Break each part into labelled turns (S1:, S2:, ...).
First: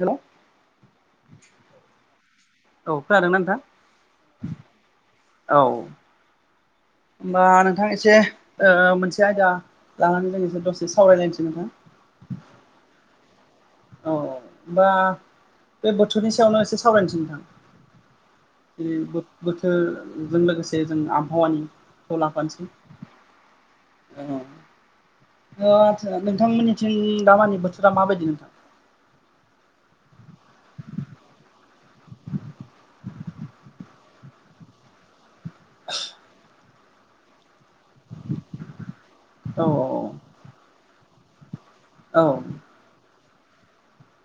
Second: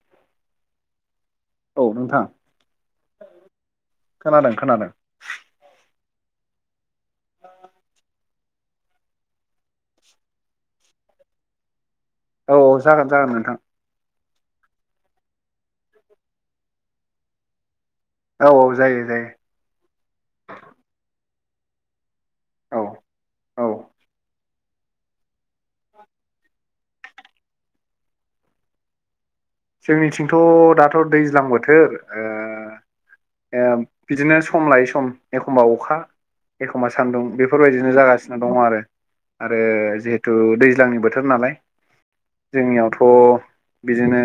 S1: Hello.
S2: औ नोंथां।
S1: औ खोनादों ना नोंथां?
S2: खोनादों खोनादों।
S1: औ। होमबा नोंथां एसे ओ मोनसे आयदा लानानै जों दसे सावरायलायनोसै नोंथां।
S2: औ औ जागोन जागोन नोंथां।
S1: औ औ होमबा बे बोथोरनि सायावनो एसे सावरायनोसै नोंथां।
S2: औ औ जायो
S1: [unintelligible]
S2: जायो
S1: बोथोर जों लोगोसे जों आबहावानि खौ लाफानोसै
S2: औ
S1: औ। अ आतसा नोंथांमोननिथिं दामानि बोथोरा माबायदि नोंथां?
S2: जोंनिथिंथ' दाथ' दैज्लां बोथोर ओ ओ बिदिनो सम लायै सम एखमबा अखा एखमबा सान्दुं बेफोरबायदिनो जागासिनो दङ आरो। आरो
S1: औ
S2: जिहेथु दैज्लांनि बोथोर नालाय।
S1: औ
S2: जोंनियावथ' बिदिनो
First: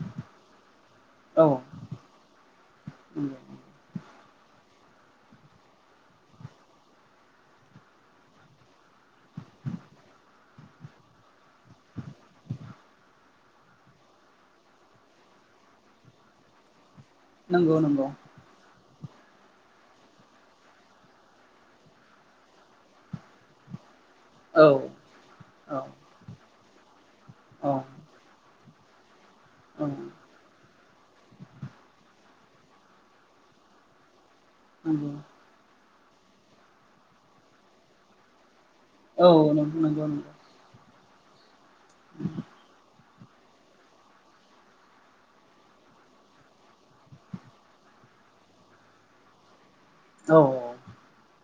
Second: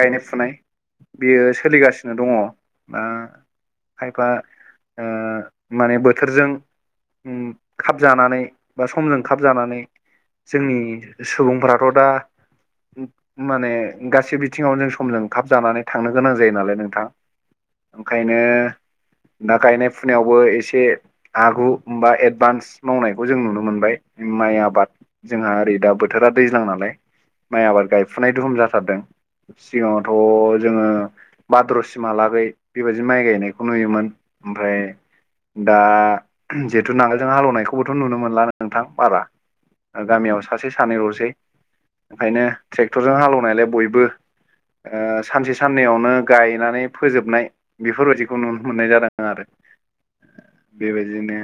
S2: गायनाय फुनाय बेयो
S1: औ
S2: सोलिगासिनो दङ'। दा खायफा ओ माने बोथोरजों। खाब जानानै बा समजों खाब जानानै जोंनि सुबुंफोराथ' दा माने गाससिबो बिथिंङाव जों समजों थाब जानानै थांनो गोनां जायो नालाय नोंथां।
S1: नंगौ नंगौ
S2: ओंखायनो। दा गायनाय फुनायावबो एसे। आगु बा एडभान्स मावनायखौ जों नुनो मोनबाय माइ
S1: औ
S2: आबाद। जोंहा ओरै
S1: औ
S2: दा बोथोरा दैज्लां नालाय माइ
S1: औ
S2: आबाद गायफुनाय दुहुम जाथारदों।
S1: औ नंगौ
S2: सिगाङावथ' जोङो भाद्र'सिमहालागै बेबायदि माइ गायनायखौ नुयोमोन। ओमफ्राय दा जिहेथु नांगोलजों हालेवनायखौबोथ' नुनो मोनला नोंथां। [unintelligible] ओ
S1: औ नंगौ नंगौ
S2: गामियाव
S1: नंगौ
S2: सासे सानैल'सै ओंखायनो ट्रेक्टरजों हालेवनायलाय बयबो ओ सानसे साननैयावनो गायनानै फोजोबनाय। बेफोरबायदिखौ नुनो मोननाय जादों आरो।
S1: औ।
S2: बेबायदिनो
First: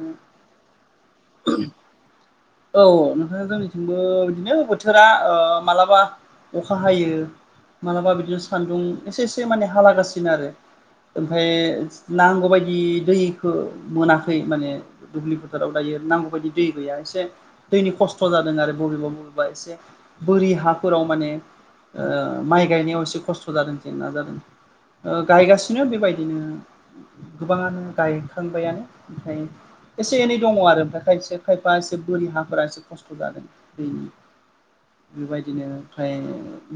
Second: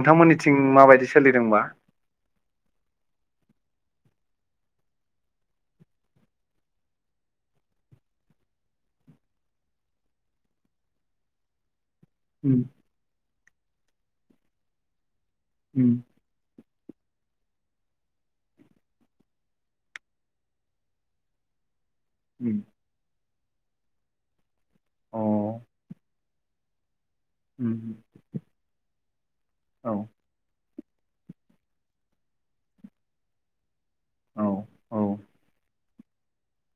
S1: औ
S2: माबायदि सोलिदोंबा।
S1: औ [unintelligible] जोंनिथिंबो बिदिनो बोथोरा ओ मालाबा अखा हायो। मालाबा बिदिनो सान्दुं एसे-एसे माने हालागासिनो आरो ओमफाय। नांगौ
S2: उम
S1: बायदि दैखो मोनाखै माने दुब्लि फोथाराव
S2: उम
S1: दायो नांगौ बायदि दै गैया एसे। दैनि खस्थ' जादों आरो बबेबा-बबेबा एसे बोरि हाफोराव माने। ओ
S2: उम
S1: माइ गायनायाव एसे खस्थ' जादों जेंना जादों गायगासिनो बेबायदिनो। गोबाङानो
S2: उम
S1: गायखांबायानो।
S2: औ
S1: [unintelligible] एसे एनै दङ' आरो ओमफ्राय खायसे खायफा एसे बोरि हाफोरा एसे खस्थ' जादों। [unintelligible]
S2: औ औ
S1: बेबायदिनो। ओमफ्राय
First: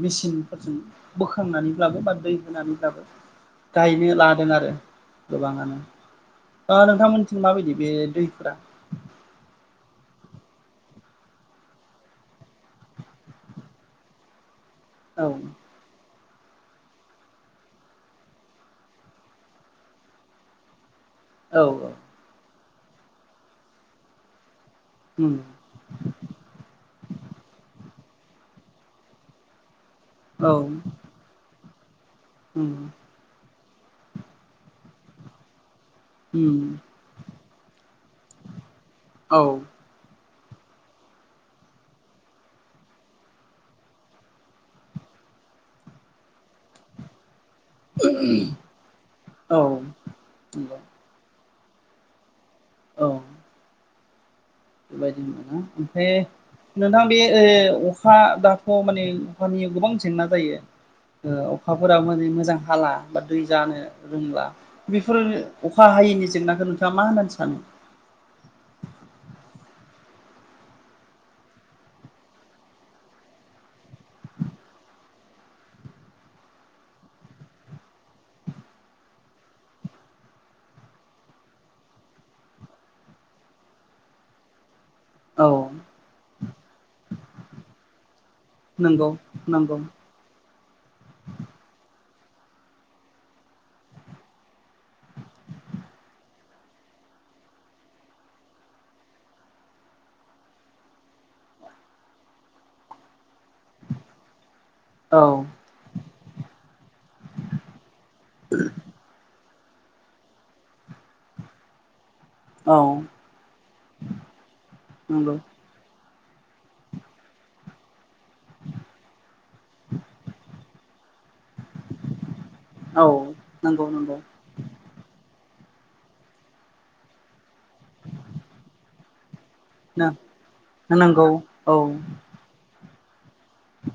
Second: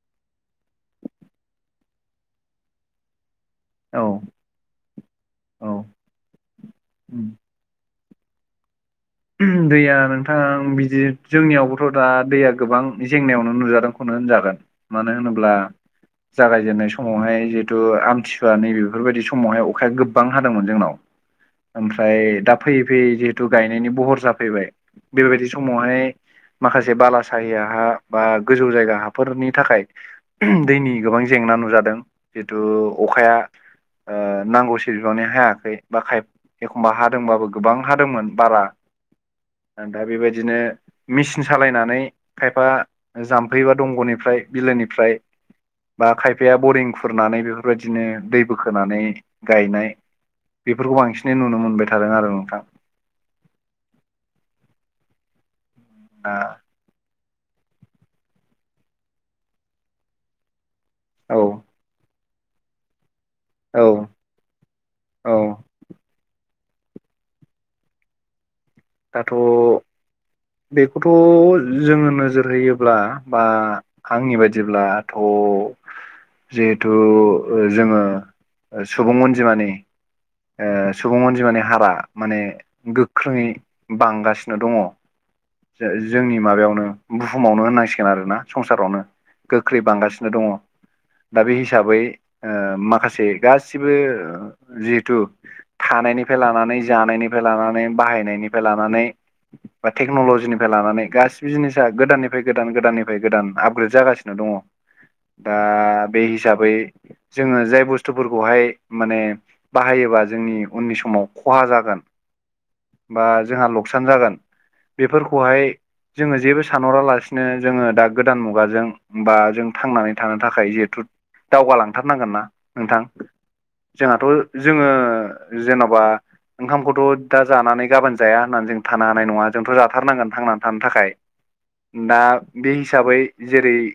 S1: मेसिनफोरजों बोखांनानैब्लाबो बा दै होनानैब्लाबो।
S2: औ
S1: गायनो लादों आरो गोबाङानो।
S2: औ
S1: दा
S2: उम
S1: नोंथांमोनथिं माबायदि बे दैफोरा।
S2: दैया नोंथां बिदि जोंनियावबोथ' दा दैया गोबां जेंनायावनो नुजादों खौनो होनजागोन। मानो
S1: औ
S2: होनोब्ला।
S1: [inaudible]
S2: जागायजेननाय समावहाय जिहेतु आमथिसुवा नैबेफोरबायदि समावहाय अखाया गोबां हादोंमोन जोंनाव।
S1: औ
S2: ओमफ्राय दा फैयै-फैयै जिहेथु गायनायनि बहर जाफैबाय
S1: उम
S2: बेबायदि सम समावहाय माखासे बाला साहिया हा बा गोजौ जायगा हाफोरनि थाखाय।
S1: औ
S2: दैनि
S1: उम
S2: गोबां जेंना नुजादों जिहेतु अखाया। ओ नांगौ बिबांनि हायाखै बा खाय
S1: उम
S2: एखमबा हादोंबाबो गोबां हादोंमोन बारा।
S1: औ।
S2: ओ दा बेबायदिनो। मेसिन सालायनानै खायफा जाम्फै बा दंग'निफ्राय बिलोनिफ्राय। बा खायफाया बरिं खुरनानै बेफोर बेफोरबायदिनो दै बोखोनानै
S1: औ
S2: गायनाय
S1: नंगौ
S2: बेफोरखौ बांसिन नुनो मोनबाय थादों आरो नोंथां।
S1: औ। बेबायदिनो [unintelligible]
S2: दा
S1: ओमफाय। नोंथां बे ओ अखा दाथ' माने अखानि गोबां जेंना जायो। ओ
S2: औ
S1: अखाफोरा माने मोजां हाला बा दै
S2: औ
S1: जानो रोंला। बेफोरो
S2: औ
S1: अखा हायैनि जेंनाखो नोंथांङा मा होनना सानो।
S2: दाथ' बेखौथ' जोङो नोजोर होयोब्ला बा। आंनि बायदिब्लाथ'। जिहेतु ओ जोङो सुबुं अनजिमानि। ओ सुबुं अनजिमानानि हारा माने गोख्रोङै बांगासिनो दङ।
S1: औ
S2: जो जोंनि माबायावनो बुहुमावनो होननांसिगोन आरो ना। संसारावनो
S1: नंगौ नंगौ
S2: गोख्रै बांगासिनो दङ। दा बे हिसाबै ओ माखासे गासिबो जि तु थानायनिफ्राय लानानै जानायनिफ्राय लानानै बाहायनायनिफ्राय लानानै। बा टेक्न'ल'जिनिफ्राय लानानै गासिबो जिनिसा गोदाननिफ्राय गोदान गोदाननिफ्राय गोदान आपग्रेद जागासिनो दङ'।
S1: औ
S2: दा बे हिसाबै जोङो जाय बुस्थुफोरखौहाय माने बाहायोबा जोंनि उननि समाव खहा जागोन।
S1: औ
S2: बा जोंहा लकसान जागोन
S1: नंगौ
S2: बेफोरखौहाय जोङो जेबो सानहरालासिनो जोङो दा गोदान मुगाजों बा जों थांनानै थानो थाखाय जिहेथु दावगालांथारनांगोन ना नोंथां
S1: औ नंगौ नंगौ
S2: जोंहाथ' जोङो जेन'बा ओंखामखौथ' दा जानानै गाबोन जाया होननानै जों थानो हानाय नङा जोंथ' जाथारनांगोन थांनानै थानो थाखाय
S1: नंगौ
S2: दा बे हिसाबै जेरै-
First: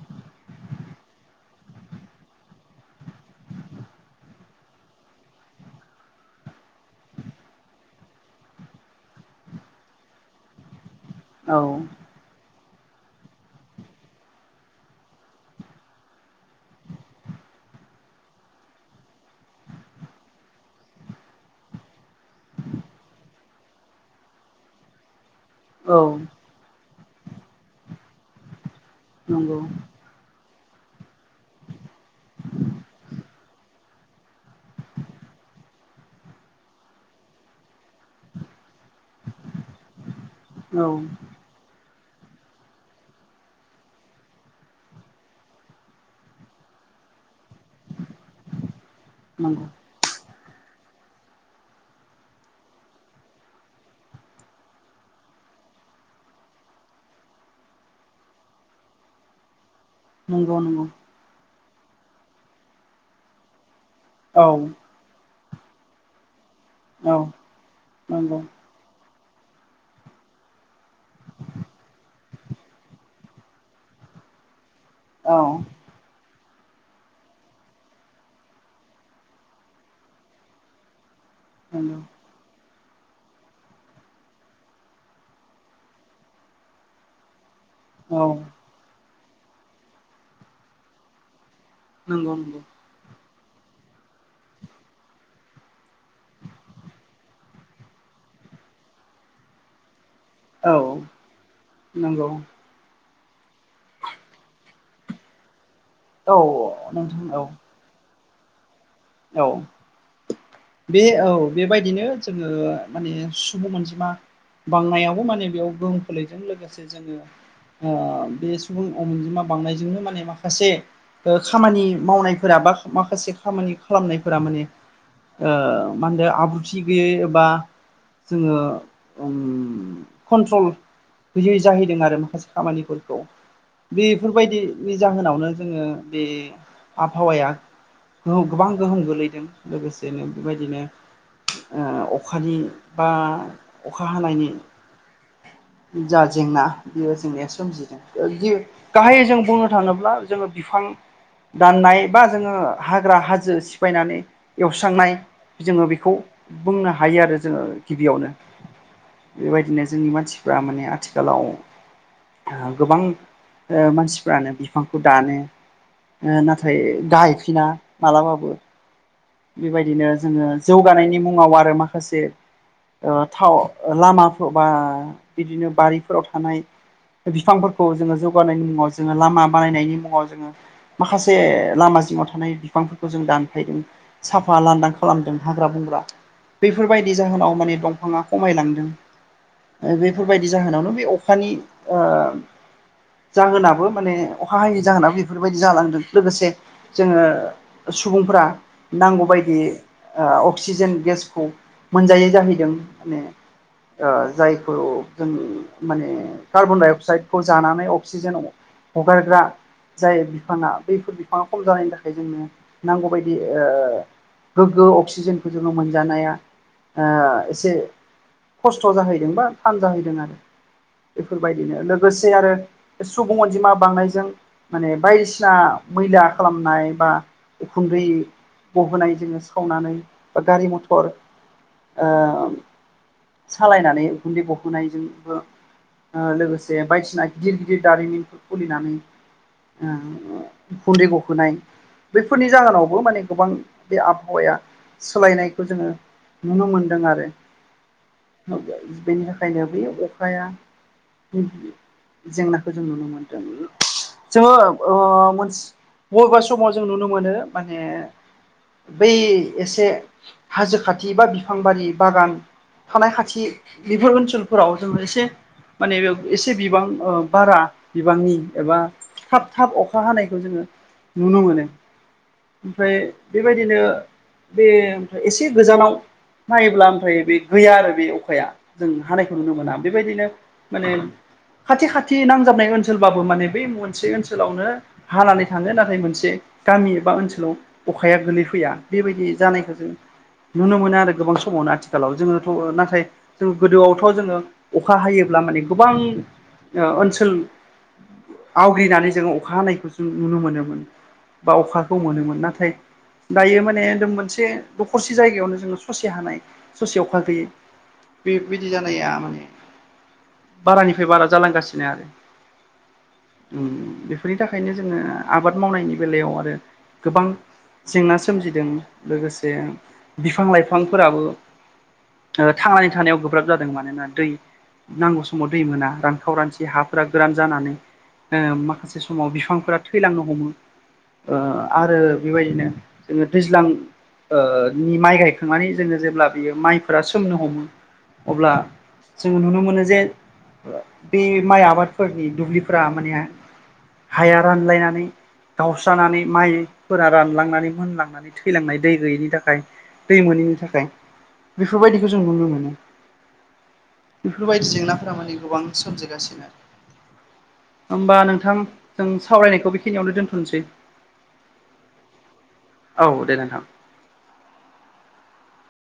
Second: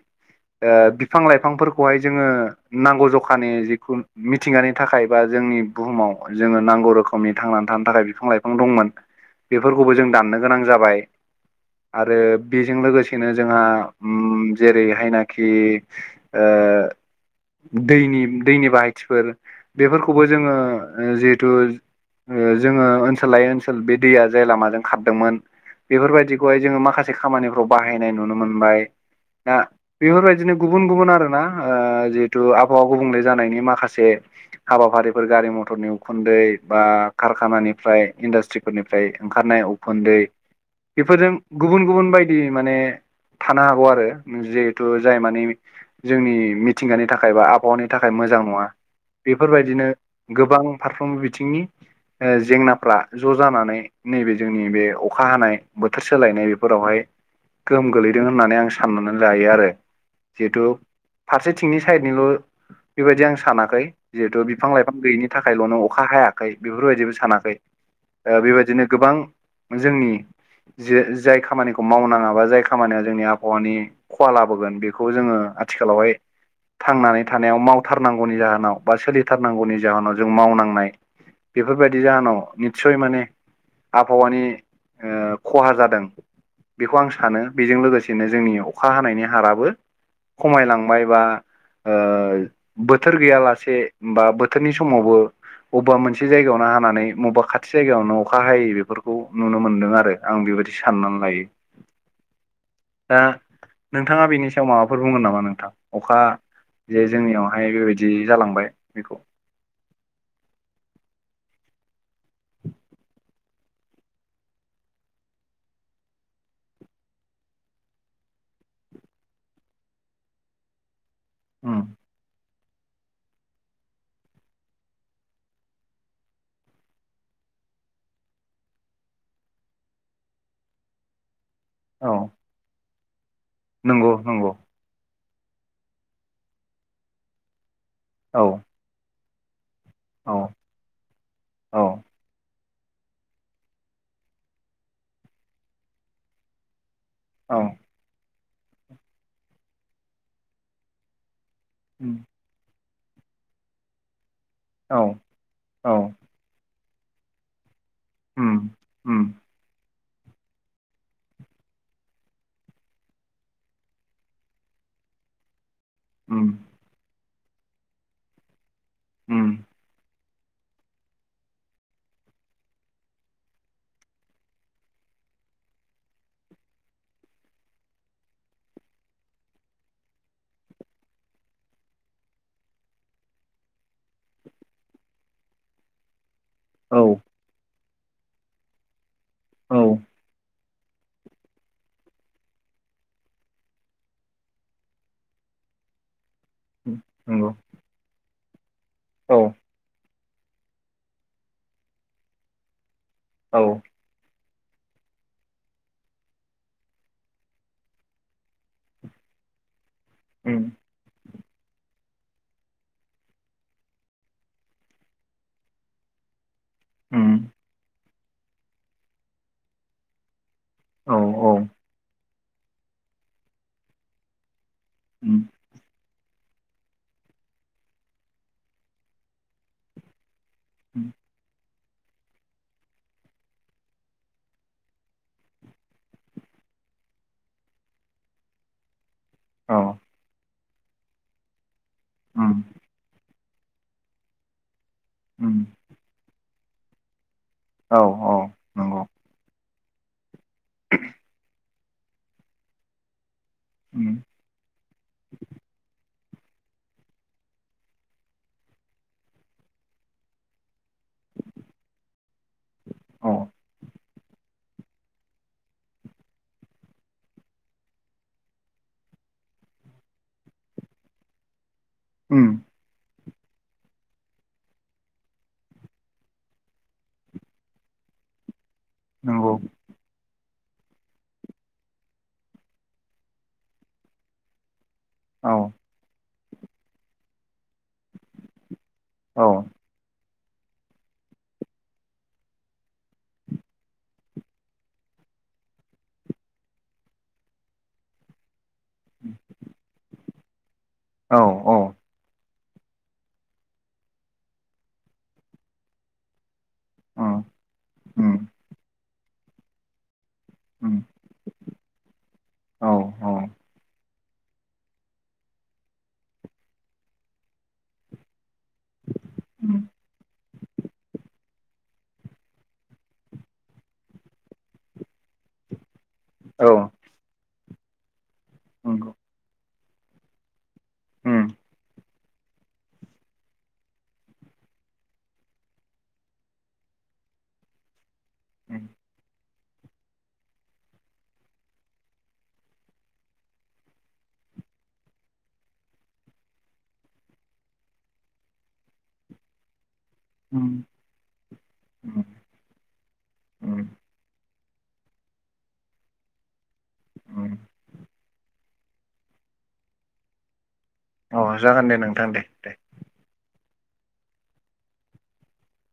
S2: ओ बिफां लाइफांफोरखौहाय जोङो नांगौ जखानि जिखुनु मिथिंगानि थाखाय बा जोंनि बुहुमाव जोङो नांगौ रोखोमनि थांनानै थानो थाखाय बिफां लाइफां दंमोन। बेफोरखौबो जों दाननो गोनां जाबाय
S1: औ
S2: आरो बेजों लोगोसेनो जोंहा जेरैहायनाखि ओ दैनि दैनि बायथिफोर बेफोरखौ खौबो जोङो जिहेथु ओ जोङो ओनसोल लायै ओनसोल बे दैया जाय लामाजों खारदोंमोन
S1: नंगौ औ
S2: बेफोरबायदिखौहाय जोङो माखासे खामानिफ्राव बाहायनाय नुनो मोनबाय
S1: औ
S2: दा बेफोरबायदिनो गुबुन गुबुन आरो ना जिहेतु आबहावा गुबुंले जानायनि माखासे हाबाफारिफोर गारि मथरनि उखुन्दै बा कारखानानिफ्राय इन्डासट्रिफोरनिफ्राय ओंखारनाय उखुन्दै बेफोरजों गुबुन गुबुन बायदि माने थानो हागौ आरो जिहेथु जाय माने जोंनि मिथिंगानि थाखाय बा आबहावानि थाखाय मोजां नङा बेफोरबायदिनो गोबां फारफ्रोमबो बिथिंनि जेंनाफ्रा ज' जानानै नैबे जोंनि बे अखा हानाय बोथोर सोलायनाय बेफोरावहाय गोहोम गोलैदों होननानै आं साननानै लायो आरो
S1: नंगौ
S2: जिहेतु
S1: नंगौ
S2: फारसेथिंनि साइदनिल' बेबायदि आं सानाखै जिहेथु
S1: औ
S2: बिफां लाइफां ओंखाम गैयिनि थाखायल'नो अखा हायाखै बेफोरबायदिबो
S1: औ
S2: सानाखै
S1: नंगौ
S2: बेबायदिनो गोबां जोंनि जे जाय खामानिखौ मावनाङााबा जाय खामानिया जोंनि आबहावानि खहा लाबोगोन बेखौ जोङो
S1: औ
S2: आथिखालावहाय थांनानै थानायाव मावथारनांगौनि जाहोनाव बा सोलिथारनांगौनि जाहोनाव जों मावनांनाय
S1: नंगौ
S2: बेफोरबायदि जाहोनाव निस्सय माने आबहावानि खहा जादों बेखौ आं सानो बेजों लोगोसेनो
S1: औ
S2: जोंनि अखा हानायनि हाराबो खमायलांबाय बा ओ
S1: नंगौ नंगौ
S2: बोथोर गैयालासे बा बोथोरनि समावबो अबेबा मोनसे जायगायावनो हानानै बबेबा खाथि जायगायावनो अखा हायै बेफोरखौ नुनो मोन्दों आरो आं बेबायदि
S1: औ
S2: साननानै लायो
S1: नंगौ
S2: दा नोंथाङा बेनि सायाव माबाफोर बुंगोन नामा नोंथां अखा
S1: औ
S2: जे
S1: नोंथां औ
S2: जोंनियावहाय बेबायदि जालांबाय बेखौ
S1: औ बे औ बेबायदिनो जोङो माने सुबुं अनजिमा बांनायावबो माने बेयाव गोहोम खोलैदों लोगोसे जोङो ओ बे सुबुं अनजिमा बांनायजोंनो माने माखासे ओ
S2: उम
S1: खामानि मावनायफोरा बा माखासे खामानि खालामनायफोरा माने ओ मा होनदो आब्रुथि गैयै एबा जोङो ओम कन्ट्रल गैयै जाहैदों
S2: औ
S1: आरो माखासे खामानिफोरखौ
S2: नंगौ नंगौ
S1: बेफोरबायदि बे जाहोनावनो जोङो बे आबहावाया गौ
S2: औ
S1: गोबां गोहोम गोलैदों। लोगोसेनो
S2: औ
S1: बेबायदिनो
S2: औ
S1: ओ अखानि बा अखा हानायनि जा जेंना बेयो जेंनाया
S2: औ
S1: सोमजिदों गि गाहायै जों बुंनो थाङोब्ला जोङो बिफां दाननाय
S2: उम
S1: बा जोङो हाग्रा हाजो सिफायनानै
S2: औ
S1: एवस्रांनाय जोङो
S2: औ
S1: बेखौ बुंनो हायो आरो जोङो गिबियावनो।
S2: उम उम
S1: बेबायदिनो जोंनि मानसिफ्रा माने आथिखालाव गोबां ओ मानसिफ्रानो बिफांखौ दानो। ओ
S2: उम
S1: नाथाय गायफिना मालाबाबो
S2: उम
S1: बेबायदिनो जोङो जौगानायनि मुङाव आरो माखासे ओ थाव लामाफोर बा बिदिनो बारिफोराव थानाय बिफांफोरखौ जोङो जौगानायनि मुङाव जोङो लामा बानायनायनि मुङाव जोङो माखासे लामा जिङाव थानाय बि फांफोरखौ जों दानफायदों साफा लान्दां खालामदों हाग्रा बंग्रा।
S2: औ
S1: बैफोरबायदि जाहोनाव माने दंफाङा खमायलांदों।
S2: औ
S1: ओ बेफोरबायदि जाहोनावनो बे अखानि ओ जाहोनाबो माने अखा हायै जाहोनाबो बेफोरबायदि जालांदों लोगोसे जोङो
S2: नंगौ
S1: सुबुंफोरा
S2: औ
S1: नांगौबायदि ओ अक्सिजेन गेसखौ मोनजायै जाहैदों माने
S2: औ
S1: ओ जायखौ जों माने कार्बन डाइ अक्साइदखौ जानानै अक्सिजेन हगारग्रा जाय
S2: उम
S1: बिफाङा बैफोर बिफाङा खम जानायनि थाखाय जोंनो नांगौबायदि ओ गोग्गो अक्सिजेनखौ जोङो मोनजानाया ओ
S2: उम
S1: एसे खस्थ' जाहैदों बा थान जाहैदों आरो।
S2: औ औ
S1: बेफोरबायदिनो लोगोसे आरो सुबुं अनजिमा बांनायजों माने
S2: उम
S1: बायदिसिना मैला खालामनाय बा उखुन्दै गबोनाय जोङो सावनानै बा गारि मथर
S2: उम
S1: ओ सालायनानै उखुन्दै गहोनायजोंबो ओ लोगोसे बायदिसिना गिदिर गिदिर दारिमिनफोर खुलिनानै
S2: औ
S1: ओ उखुन्दै गहोनाय बैफोरनि
S2: उम
S1: जाहोनावबो माने गोबां बे आबहावाया
S2: उम
S1: सोलायनायखौ जोङो नुनो मोनदों आरो।
S2: औ औ। नंगौ
S1: बेनि थाखायनो बै अखाया जेंनाखौ जों नुनो मोनदों।
S2: उम
S1: जोङो ओ मोनस बबेबा समाव जों नुनो मोनो माने बै एसे हाजो खाथि बा बिफांबारि बागान थानाय
S2: औ
S1: खाथि बेफोर ओनसोलफोराव जोङो एसे माने बेव एसे बिबां ओ बारा बिबांनि एबा थाब थाब अखा हानायखौ जोङो नुनो मोनो।
S2: उम
S1: ओमफ्राय बेबायदिनो बे ओमफ्राय एसे गोजानाव नायोब्ला ओमफ्राय बे गैया आरो बे अखाया। जों हानायखौ
S2: नंगौ
S1: नुनो मोना बेबायदिनो माने खाथि खाथि नांजाबनाय ओनसोलबाबो माने बै मनसे ओनसोलावनो हालानै
S2: औ
S1: थाङो नाथाय मोनसे गामि एबा ओनसोलाव अखाया गोलैफैया बिबायदि
S2: औ
S1: जानायखो जों नुनो मोनो आरो गोबां समावनो आथिखालाव जोङोथ' ओ नाथाय जों गोदोआवथ' जोङो अखा हायोब्ला माने गोबां ओ ओनसोल आवग्रिनानै जोङो अखा हानायखौ जों नुनो मोनोमोन
S2: औ
S1: बा
S2: औ
S1: अखाखौ मोनोमोन नाथाय दायो माने दोम मोनसे दखरसे जायगायावनो जोङो ससे हानाय ससेयाव खा
S2: उम
S1: गैयै
S2: उम
S1: बेबिदि जानाया माने
S2: उम
S1: बारानिफाय बारा जालांगासिनो आरो
S2: औ औ
S1: उम बेफ फ्रि थाखायनो जोङो आबाद मावनायनि बेलायाव आरो गोबां जेंना सो सोमजिदों लोगोसे
S2: उम
S1: बिफां लाइफांफोराबो ओ थांनानै थानायाव गोब्राब जादों मानोना दै नांगौ समाव दै मोना रां
S2: औ
S1: खावरानथि हाफोरा गोरान जानानै ओ माखासे
S2: नंगौ
S1: समाव बिफांफोरा थैलांनो हमो ओ
S2: उम
S1: आरो बेबायदिनो जोङो दैज्लां ओ नि माइ गायखांनानै जोङो जेब्ला बियो माइफोरा सोमनो हमो अब्ला
S2: उम
S1: जोङो नुनो मोनो जे बे माइ आबादफोरनि दुब्लिफोरा माने हाया रानलायनानै गावस्रानानै माइफोरा रानलांनानै मोनलांनानै थैलांनाय दै गैयैनि थाखाय दै मोनैनि
S2: उम
S1: थाखाय बेफोरबायदिखौ जों
S2: उम
S1: नुनो मोनो
S2: उम
S1: बेफोरबायदि जेंनाफोरा माने गोबां सोमजिगासिनो
S2: उम
S1: होमबा नोंथां जों सावरायनायखौ बेखिनियावनो दोनथ'नसै
S2: अ जागोन दे नोंथां दे दे
S1: औ दे नोनथां